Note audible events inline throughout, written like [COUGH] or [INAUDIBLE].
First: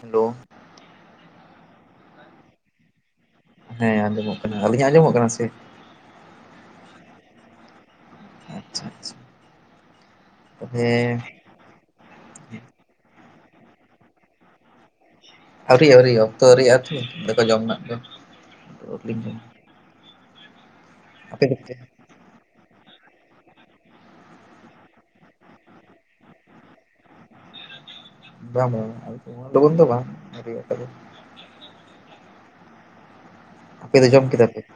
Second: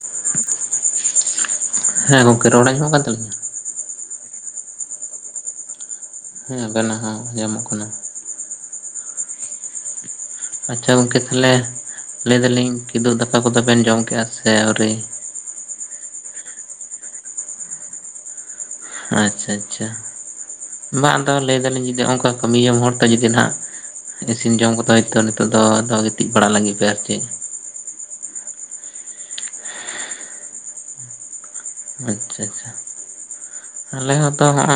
Hello. [INAUDIBLE] ᱦᱮᱸ ᱜᱚᱝᱠᱮ ᱨᱚᱲ ᱟᱸᱡᱚᱢᱚᱜ ᱠᱟᱱ ᱛᱟᱞᱤᱧᱟ? ᱦᱮᱸ ᱟᱸᱡᱚᱢᱚᱜ ᱠᱟᱱᱟ ᱾ ᱟᱹᱞᱤᱧᱟᱜ ᱟᱸᱡᱚᱢᱚᱜ ᱠᱟᱱᱟ ᱥᱮ ᱦᱮᱸ ᱟᱵᱮᱱᱟᱜ ᱦᱚᱸ ᱟᱸᱡᱚᱢᱚᱜ ᱠᱟᱱᱟ᱾ ᱟᱪᱪᱷᱟ ᱟᱪᱪᱷᱟ ᱾ ᱟᱪᱪᱷᱟ ᱜᱚᱝᱠᱮ ᱛᱟᱦᱚᱞᱮ ᱞᱟᱹᱭ ᱮᱫᱟᱞᱤᱧ ᱠᱤᱫᱩᱵ ᱫᱟᱠᱟ ᱠᱚᱫᱚ ᱵᱮᱱ ᱡᱚᱢ ᱠᱮᱫ-ᱟ ᱥᱮ ᱟᱹᱣᱨᱤ? ᱟᱹᱣᱨᱤ ᱟᱹᱣᱨᱤ ᱚᱠᱛᱚ ᱟᱹᱣᱨᱤᱭᱟᱜ-ᱟ ᱠᱤ ᱫᱟᱠᱟ ᱡᱚᱢ ᱨᱮᱱᱟᱜ ᱫᱚ ᱾ ᱟᱪᱪᱷᱟ ᱟᱪᱪᱷᱟ ᱾ ᱵᱟᱝ ᱟᱫᱚ ᱟᱯᱮ ᱞᱟᱹᱭ ᱫᱚᱯᱮ ᱮᱫᱟᱞᱤᱧ ᱡᱩᱫᱤ ᱚᱱᱠᱟ ᱠᱟᱹᱢᱤᱭᱟᱹᱢ ᱦᱚᱲᱴᱷᱮᱱ ᱡᱩᱫᱤ ᱱᱟᱦᱟᱜ ᱤᱥᱤᱱ ᱡᱚᱢ ᱠᱚᱫᱚ ᱦᱚᱭᱛᱚ ᱱᱤᱛᱚᱜ ᱫᱚ ᱟᱫᱚ ᱜᱤᱛᱤᱡ ᱵᱟᱲᱟᱜ ᱞᱟᱹᱜᱤᱫ ᱯᱮ ᱟᱨ ᱪᱮᱫ ᱵᱟᱝ ᱵᱟᱝ ᱟᱨᱠᱤ ᱩᱱᱟᱜ ᱞᱚᱜᱚᱱ ᱫᱚ ᱵᱟᱝ ᱟᱣᱨᱤᱭᱟᱜ ᱟᱴᱴᱟ ᱫᱚ ᱟᱪᱪᱷᱟ ᱪᱷᱟ ᱟᱯᱮ ᱫᱚ ᱟᱞᱮ ᱡᱚᱢ ᱦᱚᱸᱛᱚ ᱠᱮᱫᱟ ᱯᱮ ᱦᱚᱜᱚ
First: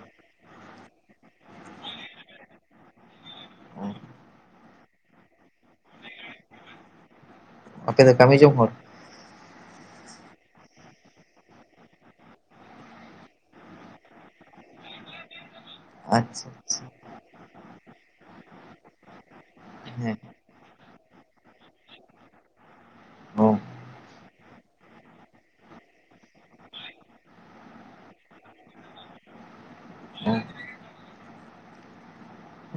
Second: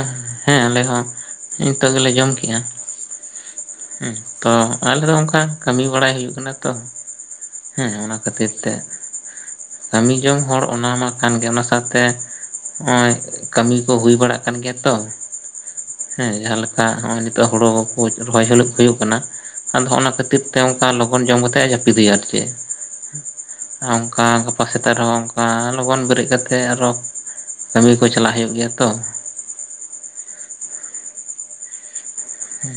ᱦᱮᱸ ᱟᱞᱮ ᱦᱚᱸ ᱱᱤᱛᱚᱜ ᱜᱮᱞᱮ ᱡᱚᱢ ᱠᱮᱜᱼᱟ᱾ ᱚ ᱛᱚ ᱟᱞᱮ ᱫᱚ ᱚᱱᱠᱟ ᱠᱟᱹᱢᱤ ᱵᱟᱲᱟᱭ ᱦᱩᱭᱩᱜ ᱠᱟᱱᱟ ᱛᱚ ᱦᱮᱸ ᱟᱯᱮ ᱫᱚ ᱚᱱᱟ ᱠᱟᱹᱢᱤ ᱠᱷᱟᱹᱛᱤᱨ ᱡᱚᱝ ᱦᱚᱲ ᱛᱮ᱾ ᱠᱟᱹᱢᱤ ᱡᱚᱝ ᱦᱚᱲ ᱚᱱᱟ ᱢᱟ ᱠᱟᱱ ᱜᱮ ᱚᱱᱟᱥ ᱠᱟᱛᱮ ᱚᱭ ᱠᱟᱹᱢᱤ ᱠᱚ ᱦᱩᱭ ᱵᱟᱲᱟᱜ ᱠᱟᱱ ᱜᱮᱭᱟ ᱛᱚ? ᱦᱮᱸ ᱟᱪᱪᱷᱟ ᱡᱟᱦᱟᱸ ᱟᱪᱪᱷᱟ ᱞᱮᱠᱟ ᱱᱚᱜᱚᱭ ᱱᱤᱛᱚᱜ ᱦᱩᱲᱩ ᱠᱳ ᱨᱚᱦᱚᱭ ᱦᱤᱞᱳᱜ ᱦᱩᱭᱩᱜ ᱠᱟᱱᱟ᱾ ᱟᱫᱚ ᱦᱚᱜᱚᱱᱟ ᱦᱮᱸ ᱠᱷᱟᱹᱛᱤᱨ ᱛᱮ ᱚᱱᱠᱟ ᱞᱚᱜᱚᱱ ᱡᱚᱢ ᱠᱟᱛᱮᱜ ᱡᱟᱹᱯᱤᱫ ᱦᱩᱭᱩᱜ-ᱟ ᱟᱨ ᱪᱮᱜ ᱚ ᱾ ᱟ ᱚᱝᱠᱟ ᱜᱟᱵ ᱯᱟ ᱥᱮᱛᱟᱜ ᱨᱮᱦᱚᱸ ᱚᱱᱠᱟ ᱞᱚᱜᱚᱱ ᱵᱮᱨᱮᱜ ᱠᱟᱛᱮ ᱟᱨᱚ ᱠᱟᱹᱢᱤ ᱠᱚ ᱪᱟᱞᱟᱜ ᱦᱩᱭᱩᱜ ᱜᱮᱭᱟ ᱛᱚ᱾ ᱦᱮᱸ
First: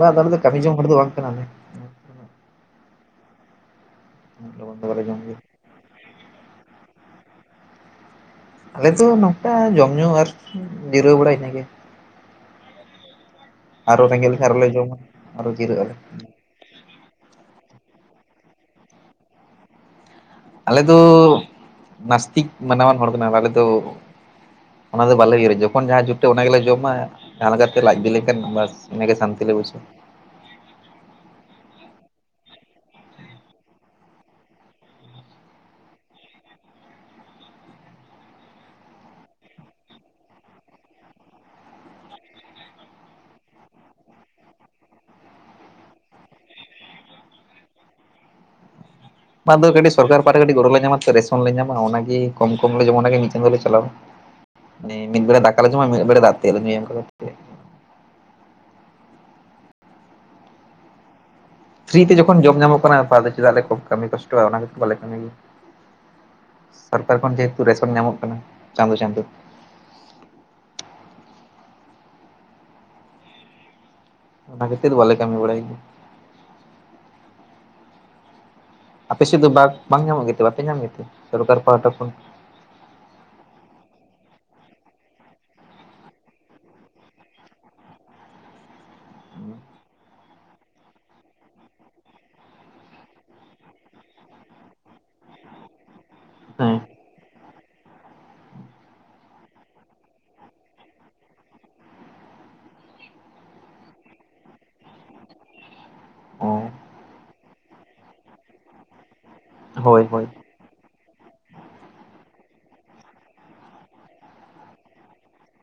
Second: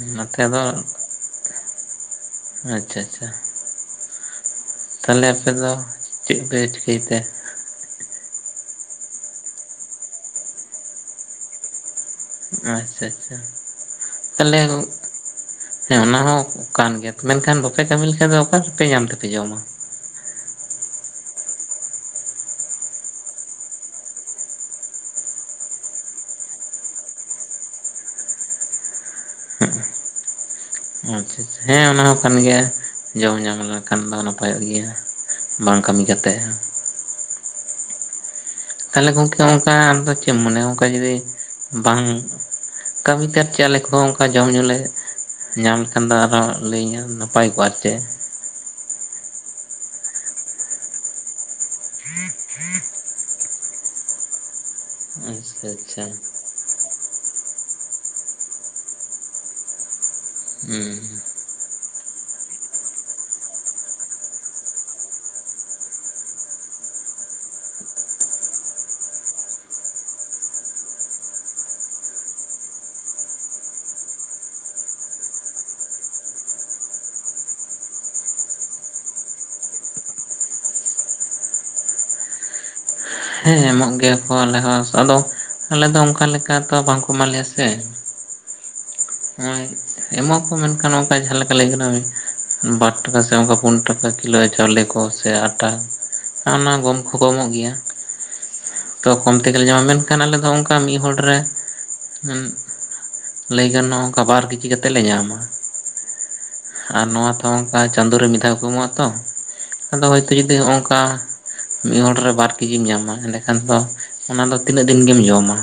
ᱵᱟᱝ ᱟᱞᱮ ᱱᱚᱛᱮ ᱠᱟᱹᱢᱤ ᱫᱚ ᱡᱚᱝ ᱦᱚᱲ ᱵᱟᱝ ᱠᱟᱱᱟᱞᱮ ᱟᱪᱪᱷᱟ ᱟᱪᱪᱷᱟ ᱞᱚᱜᱚᱱ ᱫᱚ ᱵᱟᱞᱮ ᱡᱚᱢ ᱛᱟᱦᱞᱮ ᱜᱮᱭᱟ ᱟᱯᱮ ᱫᱚ ᱪᱮᱜ ᱯᱮ ᱪᱤᱠᱟᱹᱭ ᱛᱮ? ᱟᱞᱮ ᱫᱚ ᱱᱚᱝᱠᱟ ᱡᱚᱢ ᱧᱩ ᱟᱨ ᱧᱤᱨᱟᱹᱣ ᱵᱟᱲᱟᱭ ᱤᱱᱟᱹᱜᱮ᱾ ᱟᱪᱪᱷᱟ ᱟᱪᱪᱷᱟ ᱟᱨᱚ ᱨᱮᱸᱜᱮᱡ ᱞᱮᱠᱷᱟᱱ ᱛᱟᱦᱚᱞᱮ ᱟᱨᱚᱞᱮ ᱜᱚᱜ ᱡᱚᱢᱟ ᱟᱨᱚ ᱡᱤᱨᱟᱹᱜ ᱟᱞᱮ ᱦᱮᱸ ᱚᱱᱟ ᱦᱚᱸ ᱠᱟᱱ ᱜᱮᱭᱟ᱾ ᱢᱮᱱᱠᱷᱟᱱ ᱵᱟᱯᱮ ᱠᱟᱹᱢᱤ ᱞᱮᱠᱷᱟᱱ ᱫᱚ ᱚᱠᱟ ᱨᱮᱯᱮ ᱧᱟᱢ ᱛᱮᱯᱮ ᱡᱚᱢᱟ? ᱟᱞᱮ ᱫᱚ ᱱᱟᱥᱛᱤᱠ ᱢᱟᱱᱟᱣᱟᱱ ᱦᱚᱲ ᱠᱟᱱᱟᱞᱮ ᱟᱞᱮ ᱫᱚ ᱚᱱᱟ ᱫᱚ ᱵᱟᱞᱮ ᱩᱭᱦᱟᱹᱨᱟ ᱡᱚᱠᱷᱚᱱ ᱡᱟᱦᱟᱸ ᱡᱩᱴᱟᱹᱜ ᱚᱱᱟ ᱜᱮᱞᱮ ᱡᱚᱢᱟ᱾ ᱡᱟᱦᱟᱸ ᱞᱮᱠᱟᱛᱮ ᱞᱟᱡ ᱵᱤ ᱞᱮᱱᱠᱷᱟᱱ ᱜᱮ ᱵᱟᱥ ᱤᱱᱟᱹᱜᱮ ᱥᱟᱱᱛᱤ ᱞᱮ ᱵᱩᱡᱟ᱾ ᱚ ᱟᱪᱪᱷᱟ ᱪᱷᱟ ᱦᱮᱸ ᱚᱱᱟ ᱦᱚᱸ ᱠᱟᱱ ᱜᱮᱭᱟ ᱡᱚᱢ ᱧᱟᱢ ᱞᱮᱱᱠᱷᱟᱱ ᱫᱚ ᱱᱟᱯᱟᱭᱚᱜ ᱜᱮᱭᱟ᱾ ᱵᱟᱝ ᱠᱟᱹᱢᱤ ᱠᱟᱛᱮᱫ ᱦᱚ ᱛᱟᱦᱚᱞᱮ ᱜᱚᱝᱠᱮ ᱚᱱᱠᱟ ᱟᱢ ᱫᱚ ᱪᱮᱫ ᱮᱢ ᱢᱚᱱᱮᱭᱟ? ᱚᱱᱠᱟ ᱡᱚᱫᱤ ᱵᱟᱢ ᱠᱟᱹᱢᱤ ᱛᱮ ᱟᱨ ᱪᱮᱫ ᱠᱳ ᱚᱱᱠᱟ ᱡᱚᱢ ᱧᱩ ᱞᱮ ᱧᱟᱢ ᱞᱮᱠᱷᱟᱱ ᱫᱚ ᱟᱨᱦᱚᱸ ᱞᱟᱹᱭᱟᱹᱧ ᱱᱟᱯᱟᱭ ᱠᱚᱜᱼᱟ ᱟᱨ ᱪᱮᱫ᱾ ᱯᱟᱨᱫᱚ ᱠᱟᱹᱴᱤᱡ ᱥᱚᱨᱠᱟᱨ ᱯᱟᱦᱟᱴᱟ ᱠᱟᱹᱴᱤᱡ ᱜᱚᱲᱚ ᱞᱮ ᱧᱟᱢᱟ ᱨᱮᱥᱚᱱ ᱞᱮ ᱧᱟᱢᱟ ᱚᱱᱟ ᱜᱮ ᱠᱚᱢ ᱠᱚᱢ ᱞᱮ ᱡᱚᱢᱟ ᱚᱱᱟᱜᱮ ᱢᱤᱫ ᱪᱟᱸᱫᱳ ᱞᱮ ᱪᱟᱞᱟᱣᱟ᱾ ᱢᱮ ᱢᱤᱫ ᱵᱮᱲᱟ ᱫᱟᱠᱟ ᱟᱪᱪᱷᱟ ᱞᱮ ᱡᱚᱢᱟ ᱢᱤᱫ ᱟᱪᱪᱷᱟ ᱵᱮᱲᱟ ᱫᱟᱜᱛᱮᱜ ᱞᱮ ᱧᱩᱭᱟ ᱚᱱᱠᱟ ᱠᱟᱛᱮᱜ᱾ ᱦᱩᱸ ᱯᱷᱨᱤ ᱛᱮ ᱡᱚᱠᱷᱚᱱ ᱡᱚᱢ ᱧᱟᱢᱚᱜ ᱠᱟᱱᱟ ᱛᱟᱦᱞᱮ ᱪᱮᱫᱟᱜ ᱞᱮ ᱠᱟᱹᱢᱤ ᱠᱚᱥᱴᱚᱜᱼᱟ ᱚᱱᱟ ᱛᱮ ᱵᱟᱝ ᱞᱮ ᱠᱟᱹᱢᱤ ᱜᱮᱭᱟ᱾ ᱥᱚᱨᱠᱟᱨ ᱠᱷᱚᱱ ᱡᱮᱦᱮᱛᱩ ᱨᱮᱥᱚᱱ ᱧᱟᱢᱚᱜ ᱠᱟᱱᱟ ᱪᱟᱸᱫᱳ ᱪᱟᱸᱫᱳ ᱚᱱᱟ ᱠᱷᱟᱹᱛᱤᱨ ᱵᱟᱞᱮ ᱠᱟᱹᱢᱤ ᱵᱟᱲᱟᱭ ᱜᱮᱭᱟ᱾ ᱟᱯᱮ ᱥᱮᱫ ᱫᱚ ᱵᱟᱠ ᱵᱟᱝ ᱧᱟᱢᱚᱜ ᱜᱮᱛᱮ ᱵᱟᱯᱮ ᱧᱟᱢ ᱜᱮᱛᱮ ᱥᱚᱨᱠᱟᱨ ᱯᱟᱦᱟᱴᱟ ᱠᱷᱚᱱ? ᱦᱮᱸ ᱮᱢᱚᱜ ᱜᱮᱭᱟ ᱠᱳ ᱟᱞᱮ ᱦᱚᱸ ᱟᱫᱚ ᱟᱞᱮ ᱫᱚ ᱚᱱᱠᱟ ᱞᱮᱠᱟ ᱛᱚ ᱵᱟᱝᱠᱚ ᱮᱢᱟᱞᱮᱭᱟ ᱥᱮ᱾ ᱱᱚᱜᱚᱭ ᱮᱢᱚᱜ ᱟᱠᱚ ᱢᱮᱱᱠᱷᱟᱱ ᱚᱱᱠᱟ ᱡᱟᱦᱟᱸ ᱞᱮᱠᱟ ᱞᱟᱹᱭ ᱠᱟᱱᱟ ᱵᱟᱴ ᱴᱟᱠᱟ ᱥᱮ ᱚᱱᱠᱟ ᱯᱩᱱ ᱴᱟᱠᱟ ᱠᱤᱞᱳ ᱪᱟᱣᱞᱮ ᱠᱚ ᱥᱮ ᱟᱴ ᱴᱟ ᱚᱱᱟ ᱦᱮᱸ ᱜᱚᱢ ᱠᱚ ᱠᱚ ᱮᱢᱚᱜ ᱜᱮᱭᱟ᱾ ᱛᱚ ᱠᱚᱢ ᱛᱮᱜᱮ ᱞᱮ ᱧᱟᱢᱟ᱾ ᱢᱮᱱᱠᱷᱟᱱ ᱟᱞᱮ ᱫᱚ ᱢᱤᱫ ᱦᱚᱲ ᱨᱮ ᱞᱟᱹᱭ ᱜᱟᱱᱚᱜ-ᱟ ᱚᱱᱠᱟ ᱵᱟᱨ ᱠᱮᱡᱤ ᱠᱟᱛᱮᱫ ᱞᱮ ᱧᱟᱢᱟ᱾ ᱚ ᱟᱨ ᱱᱚᱣᱟ ᱛᱚ ᱚᱱᱠᱟ ᱪᱟᱸᱫᱳ ᱨᱮ ᱢᱤᱫ ᱫᱷᱟᱣ ᱠᱚ ᱮᱢᱚᱜ ᱟᱛᱚ ᱦᱳᱭ ᱟᱫᱚ ᱦᱳᱭ ᱦᱚᱭᱛᱚ ᱡᱩᱫᱤ ᱦᱚᱜᱚᱝ ᱠᱟ ᱢᱤᱫ ᱦᱚᱲ ᱨᱮ ᱵᱟᱨ ᱠᱮᱡᱤᱢ ᱧᱟᱢᱟ ᱮᱸᱰᱮ ᱠᱷᱟᱱ ᱫᱚ ᱚᱱᱟ ᱫᱚ ᱛᱤᱱᱟᱹᱜ ᱫᱤᱱ ᱜᱮᱢ ᱡᱚᱢᱟ᱾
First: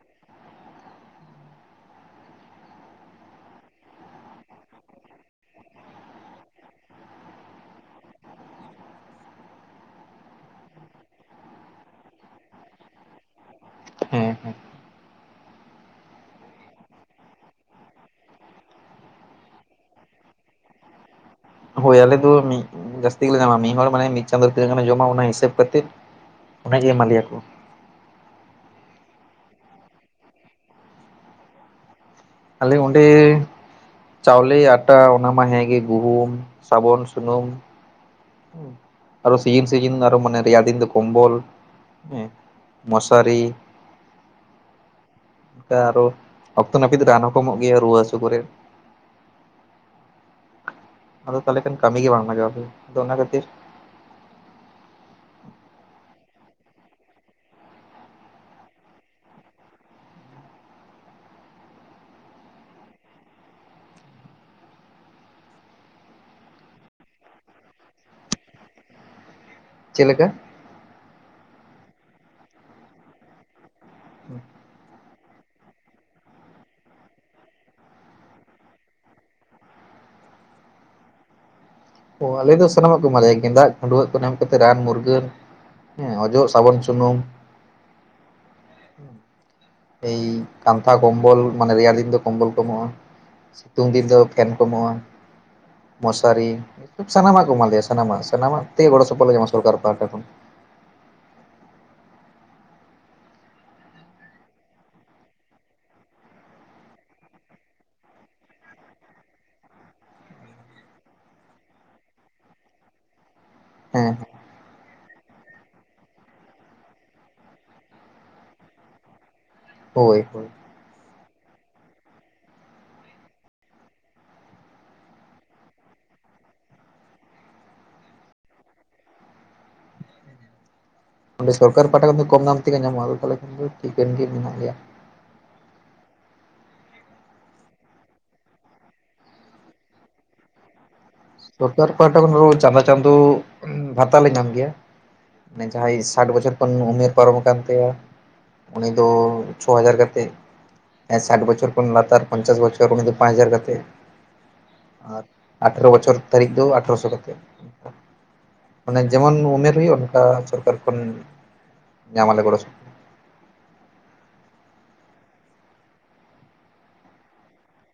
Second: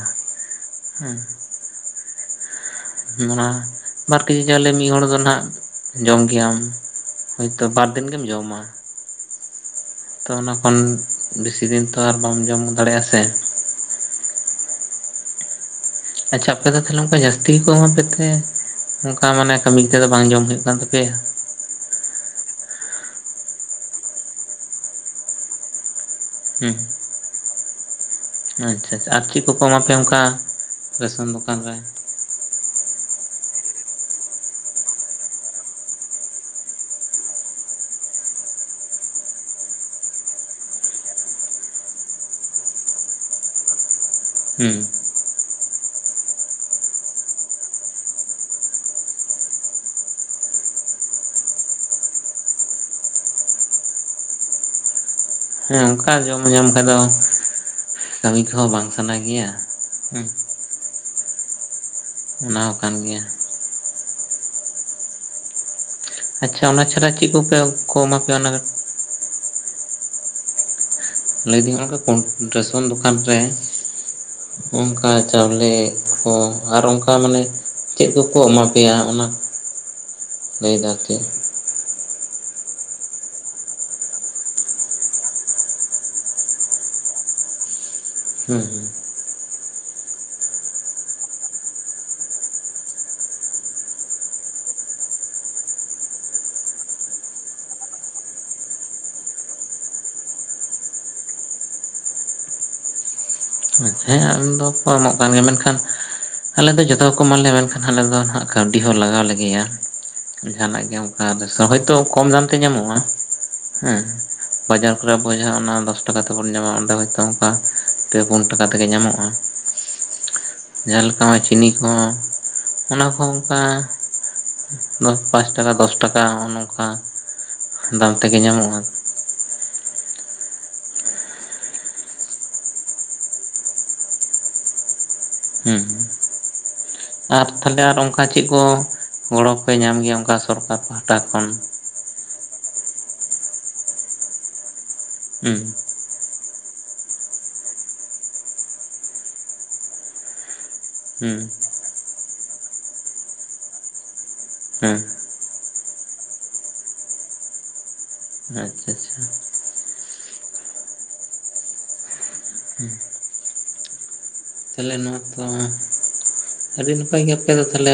ᱦᱩᱸ ᱢᱚᱱᱟ ᱵᱟᱨ ᱠᱮᱡᱤ ᱪᱟᱣᱞᱮ ᱢᱤᱫ ᱦᱚᱲ ᱫᱚ ᱱᱟᱜ ᱡᱚᱢ ᱜᱮᱭᱟᱢ᱾ ᱦᱳᱭᱛᱳ ᱵᱟᱨ ᱫᱤᱱ ᱜᱮᱢ ᱡᱚᱢᱟ᱾ ᱛᱚ ᱚᱱᱟ ᱠᱷᱚᱱ ᱵᱮᱥᱤ ᱫᱤᱱ ᱛᱚ ᱟᱨ ᱵᱟᱢ ᱡᱚᱢ ᱫᱟᱲᱮᱭᱟᱜᱼᱟ ᱥᱮ ᱦᱮᱸ ᱦᱮᱸ᱾ ᱟᱪᱪᱷᱟ ᱟᱯᱮ ᱫᱚ ᱛᱟᱦᱚᱞᱮ ᱚᱱᱠᱟ ᱡᱟᱹᱥᱛᱤ ᱜᱮᱠᱚ ᱮᱢᱟ ᱯᱮᱛᱮ? ᱚᱱᱠᱟ ᱢᱟᱱᱮ ᱠᱟᱹᱢᱤ ᱛᱮᱫᱚ ᱵᱟᱝ ᱡᱚᱢ ᱦᱩᱭᱩᱜ ᱠᱟᱱ ᱛᱟᱯᱮᱭᱟ᱾ ᱦᱳᱭ ᱟᱞᱮ ᱫᱚ ᱡᱟᱹᱥᱛᱤ ᱜᱮᱞᱮ ᱧᱟᱢᱟ᱾ ᱢᱤᱫ ᱦᱚᱲ ᱢᱟᱱᱮ ᱢᱤᱫ ᱪᱟᱸᱫᱳ ᱨᱮ ᱛᱤᱱᱟᱹᱜ ᱜᱟᱱᱮ ᱡᱚᱢᱟ ᱚᱱᱟ ᱦᱤᱥᱟᱹᱵ ᱠᱟᱛᱮᱫ ᱦᱩᱸ ᱩᱱᱟᱹᱜ ᱜᱮ ᱮᱢᱟ ᱞᱮᱭᱟ ᱠᱚ᱾ ᱟᱪᱪᱷᱟ ᱟᱪᱪᱷᱟ ᱟᱨ ᱪᱮᱫ ᱠᱚ ᱠᱚ ᱮᱢᱟ ᱯᱮᱭᱟ ᱚᱱᱠᱟ ᱨᱮᱥᱚᱱ ᱫᱚᱠᱟᱱ ᱨᱮ? ᱟᱞᱮ ᱚᱸᱰᱮ ᱪᱟᱣᱞᱮ, ᱟᱴᱟ ᱚᱱᱟᱢᱟ ᱦᱮᱸᱜᱮ ᱜᱩᱦᱩᱢ ᱥᱟᱵᱚᱱ, ᱥᱩᱱᱩᱢ᱾ ᱥᱤᱡᱤᱱ ᱥᱤᱡᱤᱱ ᱟᱨᱚ ᱢᱟᱱᱮ ᱨᱮᱭᱟᱲ ᱫᱤᱱ ᱫᱚ ᱠᱚᱢᱵᱚᱞ᱾ ᱦᱮᱸ ᱢᱚᱥᱟᱨᱤ᱾ ᱦᱩᱸ᱾ ᱟᱨᱚ ᱚᱠᱛᱚ ᱱᱟᱹᱯᱤᱛ ᱨᱟᱱ ᱦᱚᱸᱠᱚ ᱮᱢᱚᱜ ᱜᱮᱭᱟ ᱨᱩᱣᱟᱹ ᱦᱟᱹᱥᱩ ᱠᱚᱨᱮ᱾ ᱟᱫᱚ ᱛᱟᱦᱚᱞᱮ ᱠᱷᱟᱱ ᱠᱟᱹᱢᱤ ᱜᱮ ᱵᱟᱝ ᱞᱟᱜᱟᱣᱼᱟ ᱟᱫᱚ ᱚᱱᱟ ᱠᱷᱟᱹᱛᱤᱨ᱾ ᱦᱮᱸ ᱚᱱᱠᱟ ᱡᱚᱢ ᱧᱟᱢ ᱠᱷᱟᱡ ᱫᱚ ᱠᱟᱹᱢᱤ ᱠᱚᱦᱚᱸ ᱵᱟᱝ ᱥᱟᱱᱟ ᱜᱮᱭᱟ ᱦᱮᱸ᱾ ᱚᱱᱟ ᱦᱚᱸ ᱠᱟᱱ ᱜᱮᱭᱟ ᱾ ᱟᱪᱪᱷᱟ ᱚᱱᱟ ᱪᱷᱟᱲᱟ ᱪᱮᱫ ᱠᱚᱯᱮ ᱠᱚ ᱮᱢᱟ ᱯᱮᱭᱟ ᱚᱱᱟ ᱪᱮᱫ ᱞᱮᱠᱟ? ᱞᱟᱹᱭᱫᱟᱹᱧ [UNINTELLIGIBLE] ᱨᱮᱥᱚᱱ ᱫᱚᱠᱟᱱ ᱨᱮ [UNINTELLIGIBLE] ᱚᱱᱠᱟ ᱪᱟᱣᱞᱮ ᱠᱚ ᱟᱨ ᱚᱱᱠᱟ ᱢᱟᱱᱮ ᱪᱮᱫ ᱠᱚᱠᱚ ᱮᱢᱟ ᱯᱮᱭᱟ ᱚᱱᱟ ᱞᱟᱹᱭᱫᱟ ᱟᱨᱠᱤ ᱚ ᱟᱞᱮ ᱫᱚ ᱥᱟᱱᱟᱢᱟᱜ ᱠᱚ ᱮᱢᱟᱞᱮᱭᱟ ᱜᱮᱸᱫᱟᱜ ᱠᱷᱟᱹᱰᱩᱣᱟᱹᱜ ᱠᱚ ᱮᱢ ᱠᱟᱛᱮᱫ ᱨᱟᱱ ᱢᱩᱨᱜᱟᱹᱱ᱾ ᱦᱮᱸ ᱚᱡᱚᱜ ᱥᱟᱹᱵᱚᱱ ᱥᱩᱱᱩᱢ᱾ ᱦᱩᱸ ᱦᱩᱸ᱾ ᱮᱭ ᱠᱟᱱᱛᱷᱟ ᱠᱚᱢᱵᱚᱞ ᱢᱟᱱᱮ ᱨᱮᱭᱟᱲ ᱫᱤᱱ ᱫᱚ ᱠᱚᱢᱵᱚᱞ ᱠᱚ ᱮᱢᱚᱜᱼᱟ ᱾ ᱥᱤᱛᱩᱝ ᱫᱤᱱ ᱫᱚ ᱯᱷᱮᱱ ᱠᱚ ᱮᱢᱚᱜᱼᱟ ᱾ ᱢᱚᱥᱟᱨᱤ ᱥᱟᱱᱟᱢᱟᱜ ᱠᱚ ᱮᱢᱟᱜ ᱞᱮᱭᱟ ᱥᱟᱱᱟᱢᱟᱜ ᱥᱟᱱᱟᱢᱟᱜ ᱛᱮ ᱜᱚᱲᱚ ᱥᱚᱯᱚᱦᱚᱫ ᱞᱮ ᱧᱟᱢᱟ ᱥᱚᱨᱠᱟᱨ ᱯᱟᱦᱴᱟ ᱠᱷᱚᱱ᱾ ᱦᱮᱸ ᱮᱢ ᱫᱚᱠᱚ ᱮᱢᱚᱜ ᱠᱟᱱ ᱜᱮᱭᱟ ᱢᱮᱱᱠᱷᱟᱱ ᱟᱞᱮ ᱫᱚ ᱡᱚᱛᱚ ᱜᱮᱠᱚ ᱮᱢᱟ ᱞᱮᱭᱟ ᱢᱮᱱᱠᱷᱟᱱ ᱟᱞᱮ ᱫᱚ ᱠᱟᱹᱣᱰᱤ ᱦᱚᱸ ᱞᱟᱜᱟᱣ ᱞᱮ ᱜᱮᱭᱟ ᱾ ᱡᱟᱸᱦᱟᱱᱟᱜ ᱜᱮ ᱚᱱᱠᱟ [UNINTELLIGIBLE] ᱦᱳᱭᱛᱳ ᱠᱚᱢ ᱫᱟᱢ ᱛᱮ ᱧᱟᱢᱚᱜᱼᱟ ᱾ ᱦᱮᱸ ᱵᱟᱡᱟᱨ ᱠᱷᱨᱮ ᱚᱠᱟ ᱡᱟᱦᱟᱸ ᱫᱚᱥ ᱴᱟᱠᱟ ᱛᱮᱵᱚᱱ ᱧᱟᱢᱟ ᱚᱸᱰᱮ ᱦᱚᱭᱛᱚ ᱚᱱᱠᱟ ᱯᱮ ᱯᱩᱱ ᱴᱟᱠᱟ ᱛᱮᱜᱮ ᱧᱟᱢᱚᱜᱼᱟ ᱾ ᱦᱳᱭ ᱦᱳᱭ ᱾ ᱡᱟᱦᱟᱸ ᱞᱮᱠᱟ ᱪᱤᱱᱤ ᱠᱚᱦᱚᱸ ᱚᱱᱟ ᱠᱚᱦᱚᱸ ᱚᱱᱠᱟ ᱯᱟᱸᱪ ᱴᱟᱠᱟ ᱫᱚᱥ ᱴᱟᱠᱟ ᱦᱚᱸᱜᱼᱚᱭ ᱱᱚᱝᱠᱟ ᱫᱟᱢ ᱛᱮᱜᱮ ᱧᱟᱢᱚᱜᱼᱟ ᱾ ᱚᱸ ᱥᱚᱨᱠᱟᱨ ᱯᱟᱦᱟᱴᱟ ᱠᱷᱚᱱ ᱫᱚ ᱠᱚᱢ ᱫᱟᱢ ᱛᱮᱜᱮ ᱧᱟᱢᱚᱜᱼᱟ ᱟᱫᱚ ᱛᱟᱦᱚᱞᱮ ᱠᱤᱱᱛᱩ ᱴᱷᱤᱠᱟᱹᱱ ᱜᱮ ᱢᱮᱱᱟᱜ ᱜᱮᱭᱟ ᱾ ᱦᱩᱸ᱾ ᱟᱨ ᱛᱟᱦᱞᱮ ᱟᱨ ᱚᱱᱠᱟ ᱪᱮᱫ ᱠᱚ ᱜᱚᱲᱚ ᱯᱮ ᱧᱟᱢ ᱜᱮᱭᱟ ᱚᱱᱠᱟ ᱥᱚᱨᱠᱟᱨ ᱯᱟᱦᱴᱟ ᱠᱷᱚᱱ? ᱠᱟᱨ ᱯᱟᱦᱟᱴᱟ ᱠᱷᱚᱱ ᱫᱚ ᱪᱟᱸᱫᱳ ᱪᱟᱸᱫᱳ ᱵᱷᱟᱛᱟ ᱞᱮ ᱧᱟᱢ ᱜᱮᱭᱟ ᱦᱩᱸ ᱡᱟᱦᱟᱸᱭ ᱥᱟᱴ ᱵᱚᱪᱷᱚᱨ ᱛᱚᱠᱷᱚᱱ ᱩᱢᱮᱨ ᱯᱟᱨᱚᱢ ᱟᱠᱟᱱ ᱛᱟᱭᱟ ᱩᱱᱤ ᱫᱚ ᱪᱷᱚ ᱦᱟᱡᱟᱨ ᱠᱟᱛᱮᱫ᱾ ᱦᱩᱸ ᱥᱟᱴ ᱵᱚᱪᱷᱚᱨ ᱠᱷᱚᱱ ᱞᱟᱛᱟᱨ ᱯᱚᱧᱪᱟᱥ ᱵᱚᱪᱷᱚᱨ ᱩᱱᱤ ᱫᱚ ᱯᱟᱸᱪ ᱦᱟᱡᱟᱨ ᱠᱟᱛᱮᱫ᱾ ᱦᱮᱸ᱾ ᱟᱨ ᱟᱴᱷᱨᱚ ᱵᱚᱪᱷᱚᱨ ᱛᱟᱹᱨᱤᱠᱷ ᱫᱚ ᱟᱴᱷᱨᱚ ᱥᱚ ᱠᱟᱛᱮᱫ ᱾ ᱟᱪᱪᱷᱟ ᱢᱟᱱᱮ ᱡᱮᱢᱚᱱ ᱟᱪᱪᱷᱟ ᱩᱢᱮᱨ ᱦᱩᱭᱩᱜ ᱚᱱᱠᱟ ᱥᱚᱨᱠᱟᱨ ᱠᱷᱚᱱ ᱧᱟᱢ ᱟᱞᱮ ᱜᱚᱲᱚ ᱥᱚᱯ᱾ ᱦᱩ᱾ ᱛᱟᱞᱦᱮ ᱱᱚᱣᱟ ᱛᱚ ᱟᱹᱰᱤ ᱱᱟᱯᱟᱭ ᱜᱮ ᱟᱯᱮ ᱫᱚ ᱛᱟᱞᱦᱮ